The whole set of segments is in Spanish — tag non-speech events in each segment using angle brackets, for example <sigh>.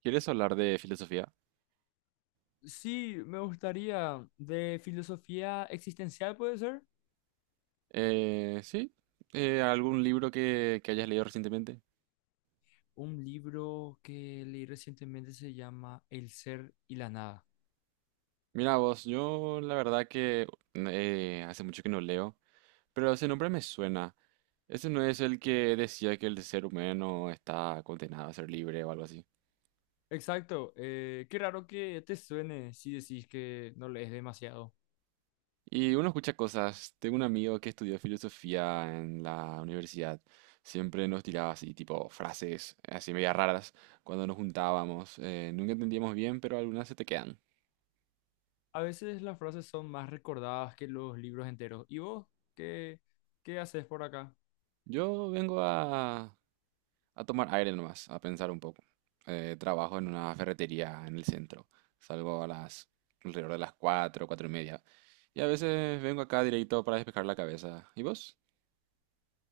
¿Quieres hablar de filosofía? Sí, me gustaría. De filosofía existencial, puede ser. Sí. ¿Algún libro que hayas leído recientemente? Un libro que leí recientemente se llama El ser y la nada. Mira vos, yo la verdad que hace mucho que no leo, pero ese nombre me suena. Ese no es el que decía que el ser humano está condenado a ser libre o algo así. Exacto. Qué raro que te suene si decís que no lees demasiado. Y uno escucha cosas. Tengo un amigo que estudió filosofía en la universidad. Siempre nos tiraba así, tipo, frases así media raras cuando nos juntábamos. Nunca entendíamos bien, pero algunas se te quedan. A veces las frases son más recordadas que los libros enteros. ¿Y vos qué, qué haces por acá? Yo vengo a, a tomar aire nomás, a pensar un poco. Trabajo en una ferretería en el centro. Salgo a las alrededor de las 4, 4 y media. Y a veces vengo acá directo para despejar la cabeza. ¿Y vos?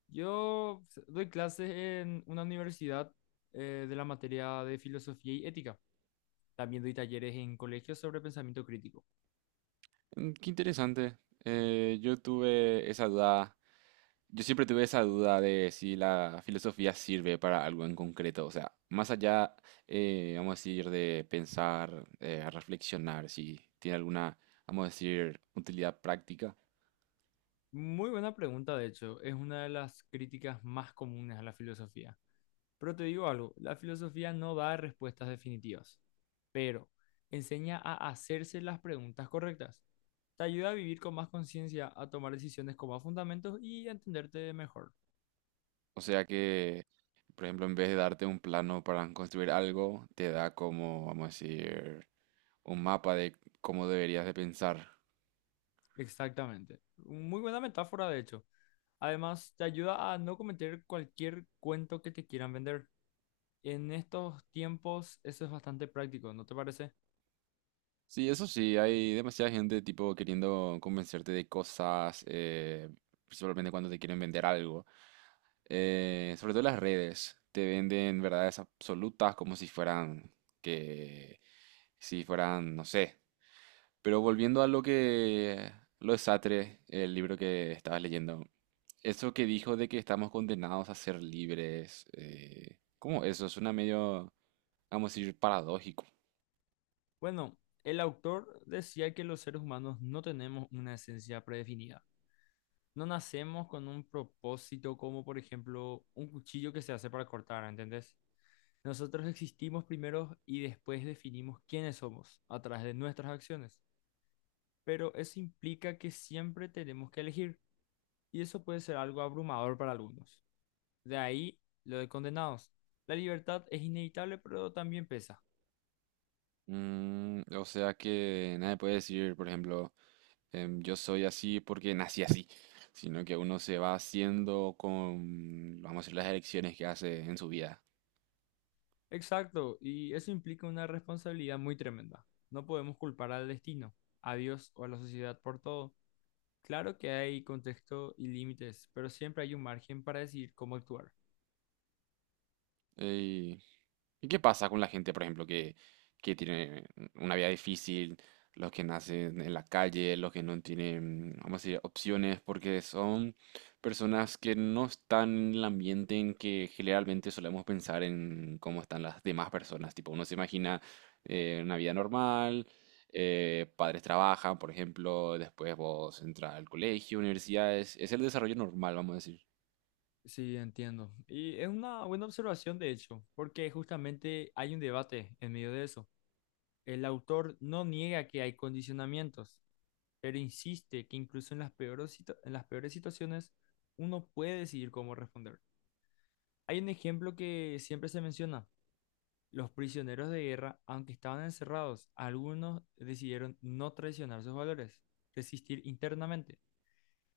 Yo doy clases en una universidad de la materia de filosofía y ética. También doy talleres en colegios sobre pensamiento crítico. Mm, qué interesante. Yo tuve esa duda. Yo siempre tuve esa duda de si la filosofía sirve para algo en concreto. O sea, más allá, vamos a decir, de pensar, reflexionar, si tiene alguna, vamos a decir, utilidad práctica. Muy buena pregunta, de hecho, es una de las críticas más comunes a la filosofía. Pero te digo algo, la filosofía no da respuestas definitivas, pero enseña a hacerse las preguntas correctas. Te ayuda a vivir con más conciencia, a tomar decisiones con más fundamentos y a entenderte mejor. O sea que, por ejemplo, en vez de darte un plano para construir algo, te da como, vamos a decir, un mapa de cómo deberías de pensar. Exactamente. Muy buena metáfora, de hecho. Además, te ayuda a no cometer cualquier cuento que te quieran vender. En estos tiempos, eso es bastante práctico, ¿no te parece? Sí, eso sí, hay demasiada gente tipo queriendo convencerte de cosas, principalmente cuando te quieren vender algo. Sobre todo las redes te venden verdades absolutas como si fueran que, si fueran, no sé. Pero volviendo lo de Sartre, el libro que estabas leyendo, eso que dijo de que estamos condenados a ser libres, ¿cómo eso? Suena medio, vamos a decir, paradójico. Bueno, el autor decía que los seres humanos no tenemos una esencia predefinida. No nacemos con un propósito como, por ejemplo, un cuchillo que se hace para cortar, ¿entendés? Nosotros existimos primero y después definimos quiénes somos a través de nuestras acciones. Pero eso implica que siempre tenemos que elegir y eso puede ser algo abrumador para algunos. De ahí lo de condenados. La libertad es inevitable, pero también pesa. Mm, o sea que nadie puede decir, por ejemplo, yo soy así porque nací así, sino que uno se va haciendo con, vamos a decir, las elecciones que hace en su vida. Exacto, y eso implica una responsabilidad muy tremenda. No podemos culpar al destino, a Dios o a la sociedad por todo. Claro que hay contexto y límites, pero siempre hay un margen para decidir cómo actuar. ¿Y qué pasa con la gente, por ejemplo, que tiene una vida difícil, los que nacen en la calle, los que no tienen, vamos a decir, opciones, porque son personas que no están en el ambiente en que generalmente solemos pensar en cómo están las demás personas? Tipo, uno se imagina una vida normal, padres trabajan, por ejemplo, después vos entras al colegio, universidades, es el desarrollo normal, vamos a decir. Sí, entiendo. Y es una buena observación, de hecho, porque justamente hay un debate en medio de eso. El autor no niega que hay condicionamientos, pero insiste que incluso en las peores, en las peores situaciones uno puede decidir cómo responder. Hay un ejemplo que siempre se menciona. Los prisioneros de guerra, aunque estaban encerrados, algunos decidieron no traicionar sus valores, resistir internamente.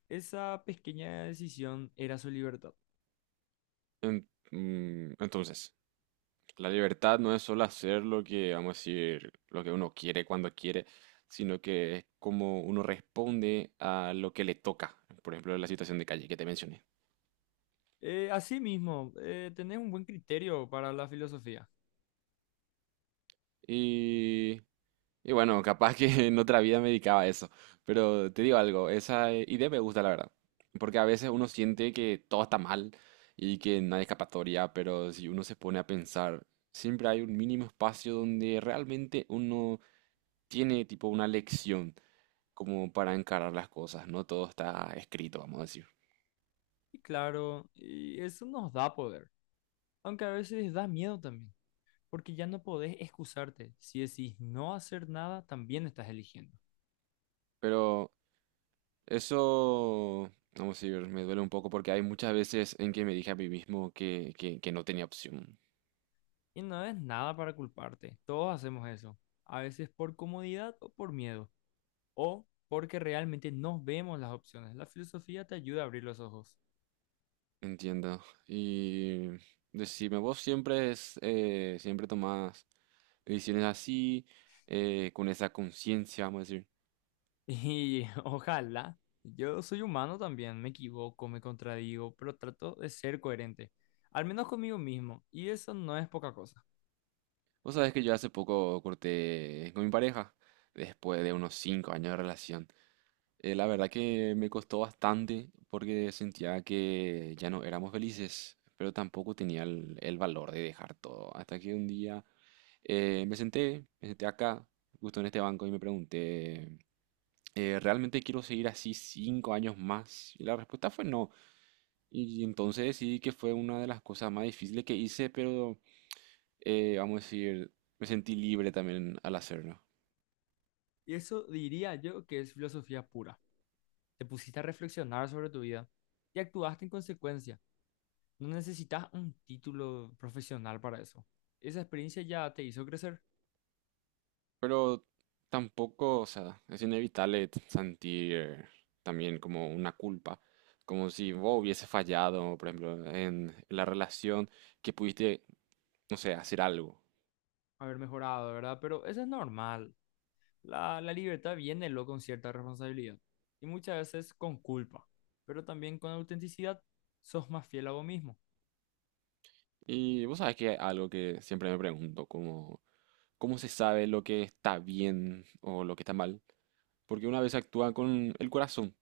Esa pequeña decisión era su libertad. Entonces, la libertad no es solo hacer lo que, vamos a decir, lo que uno quiere cuando quiere, sino que es como uno responde a lo que le toca. Por ejemplo, la situación de calle que te mencioné. Asimismo, tenés un buen criterio para la filosofía. Y, y bueno, capaz que <laughs> en otra vida me dedicaba a eso. Pero te digo algo, esa idea me gusta, la verdad. Porque a veces uno siente que todo está mal y que no hay escapatoria, pero si uno se pone a pensar, siempre hay un mínimo espacio donde realmente uno tiene tipo una lección, como para encarar las cosas, no todo está escrito, vamos a decir. Y claro, y eso nos da poder, aunque a veces da miedo también, porque ya no podés excusarte. Si decís no hacer nada, también estás eligiendo. Pero eso, vamos a decir, me duele un poco porque hay muchas veces en que me dije a mí mismo que no tenía opción. Y no es nada para culparte, todos hacemos eso, a veces por comodidad o por miedo o porque realmente no vemos las opciones. La filosofía te ayuda a abrir los ojos. <laughs> Entiendo. Y decime, siempre tomás decisiones así, con esa conciencia, vamos a decir. Y ojalá, yo soy humano también, me equivoco, me contradigo, pero trato de ser coherente, al menos conmigo mismo, y eso no es poca cosa. Vos sabés que yo hace poco corté con mi pareja, después de unos 5 años de relación. La verdad que me costó bastante porque sentía que ya no éramos felices, pero tampoco tenía el valor de dejar todo. Hasta que un día me senté acá, justo en este banco, y me pregunté, ¿realmente quiero seguir así 5 años más? Y la respuesta fue no. Y entonces decidí que fue una de las cosas más difíciles que hice, pero vamos a decir, me sentí libre también al hacerlo. Y eso diría yo que es filosofía pura. Te pusiste a reflexionar sobre tu vida y actuaste en consecuencia. No necesitas un título profesional para eso. Esa experiencia ya te hizo crecer, Pero tampoco, o sea, es inevitable sentir también como una culpa, como si vos hubiese fallado, por ejemplo, en la relación, que pudiste, no sé, hacer algo. haber mejorado, ¿verdad? Pero eso es normal. La libertad viene luego con cierta responsabilidad y muchas veces con culpa, pero también con autenticidad sos más fiel a vos mismo. Y vos sabés que algo que siempre me pregunto, como, ¿cómo se sabe lo que está bien o lo que está mal? Porque una vez actúa con el corazón,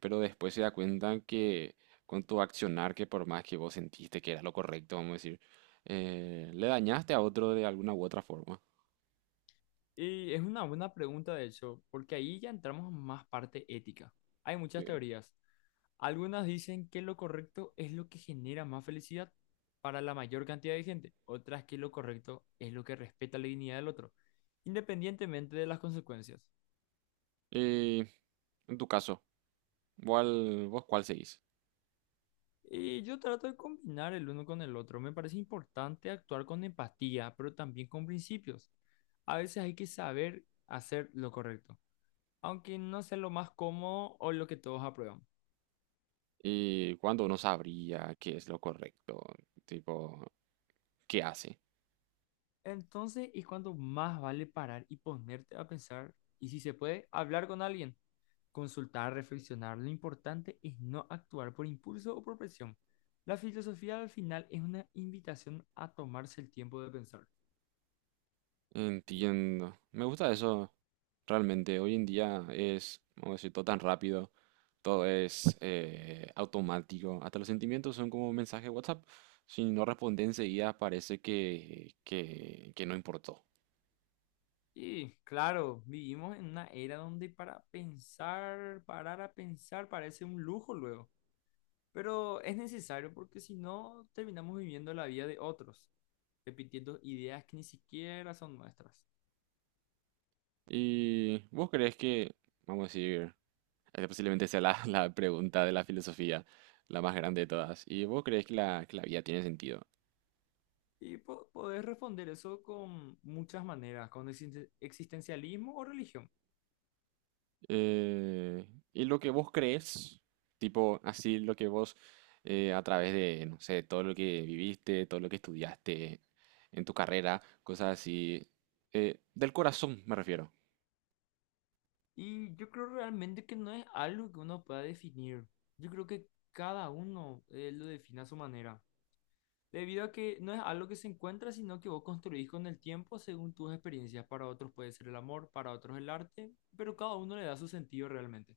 pero después se da cuenta que con tu accionar, que por más que vos sentiste que era lo correcto, vamos a decir, le dañaste a otro de alguna u otra forma. Y es una buena pregunta, de hecho, porque ahí ya entramos en más parte ética. Hay Sí. muchas teorías. Algunas dicen que lo correcto es lo que genera más felicidad para la mayor cantidad de gente, otras que lo correcto es lo que respeta la dignidad del otro, independientemente de las consecuencias. Y en tu caso, vos ¿cuál seguís? Y yo trato de combinar el uno con el otro. Me parece importante actuar con empatía, pero también con principios. A veces hay que saber hacer lo correcto, aunque no sea lo más cómodo o lo que todos aprueban. ¿Y cuándo uno sabría qué es lo correcto? Tipo, ¿qué hace? Entonces es cuando más vale parar y ponerte a pensar y si se puede, hablar con alguien, consultar, reflexionar. Lo importante es no actuar por impulso o por presión. La filosofía al final es una invitación a tomarse el tiempo de pensar. Entiendo. Me gusta eso realmente. Hoy en día es, vamos a decir, todo tan rápido, todo es automático. Hasta los sentimientos son como mensaje de WhatsApp. Si no responde enseguida, parece que no importó. Y claro, vivimos en una era donde para pensar, parar a pensar, parece un lujo luego. Pero es necesario porque si no, terminamos viviendo la vida de otros, repitiendo ideas que ni siquiera son nuestras. ¿Y vos crees que, vamos a decir, esta posiblemente sea la, <laughs> la pregunta de la filosofía, la más grande de todas? ¿Y vos crees que que la vida tiene sentido? Y podés responder eso con muchas maneras, con existencialismo o religión. Eh, ¿Y lo que vos crees, tipo así lo que vos a través de, no sé, todo lo que viviste, todo lo que estudiaste en tu carrera, cosas así, del corazón me refiero? Y yo creo realmente que no es algo que uno pueda definir. Yo creo que cada uno lo define a su manera. Debido a que no es algo que se encuentra, sino que vos construís con el tiempo según tus experiencias. Para otros puede ser el amor, para otros el arte, pero cada uno le da su sentido realmente.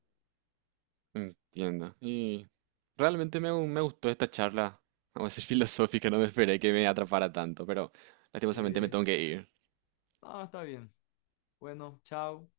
Entiendo. Y realmente me gustó esta charla, vamos a decir <laughs> filosófica, no me esperé que me atrapara tanto, pero lastimosamente me Sí. tengo que ir. Ah, está bien. Bueno, chao.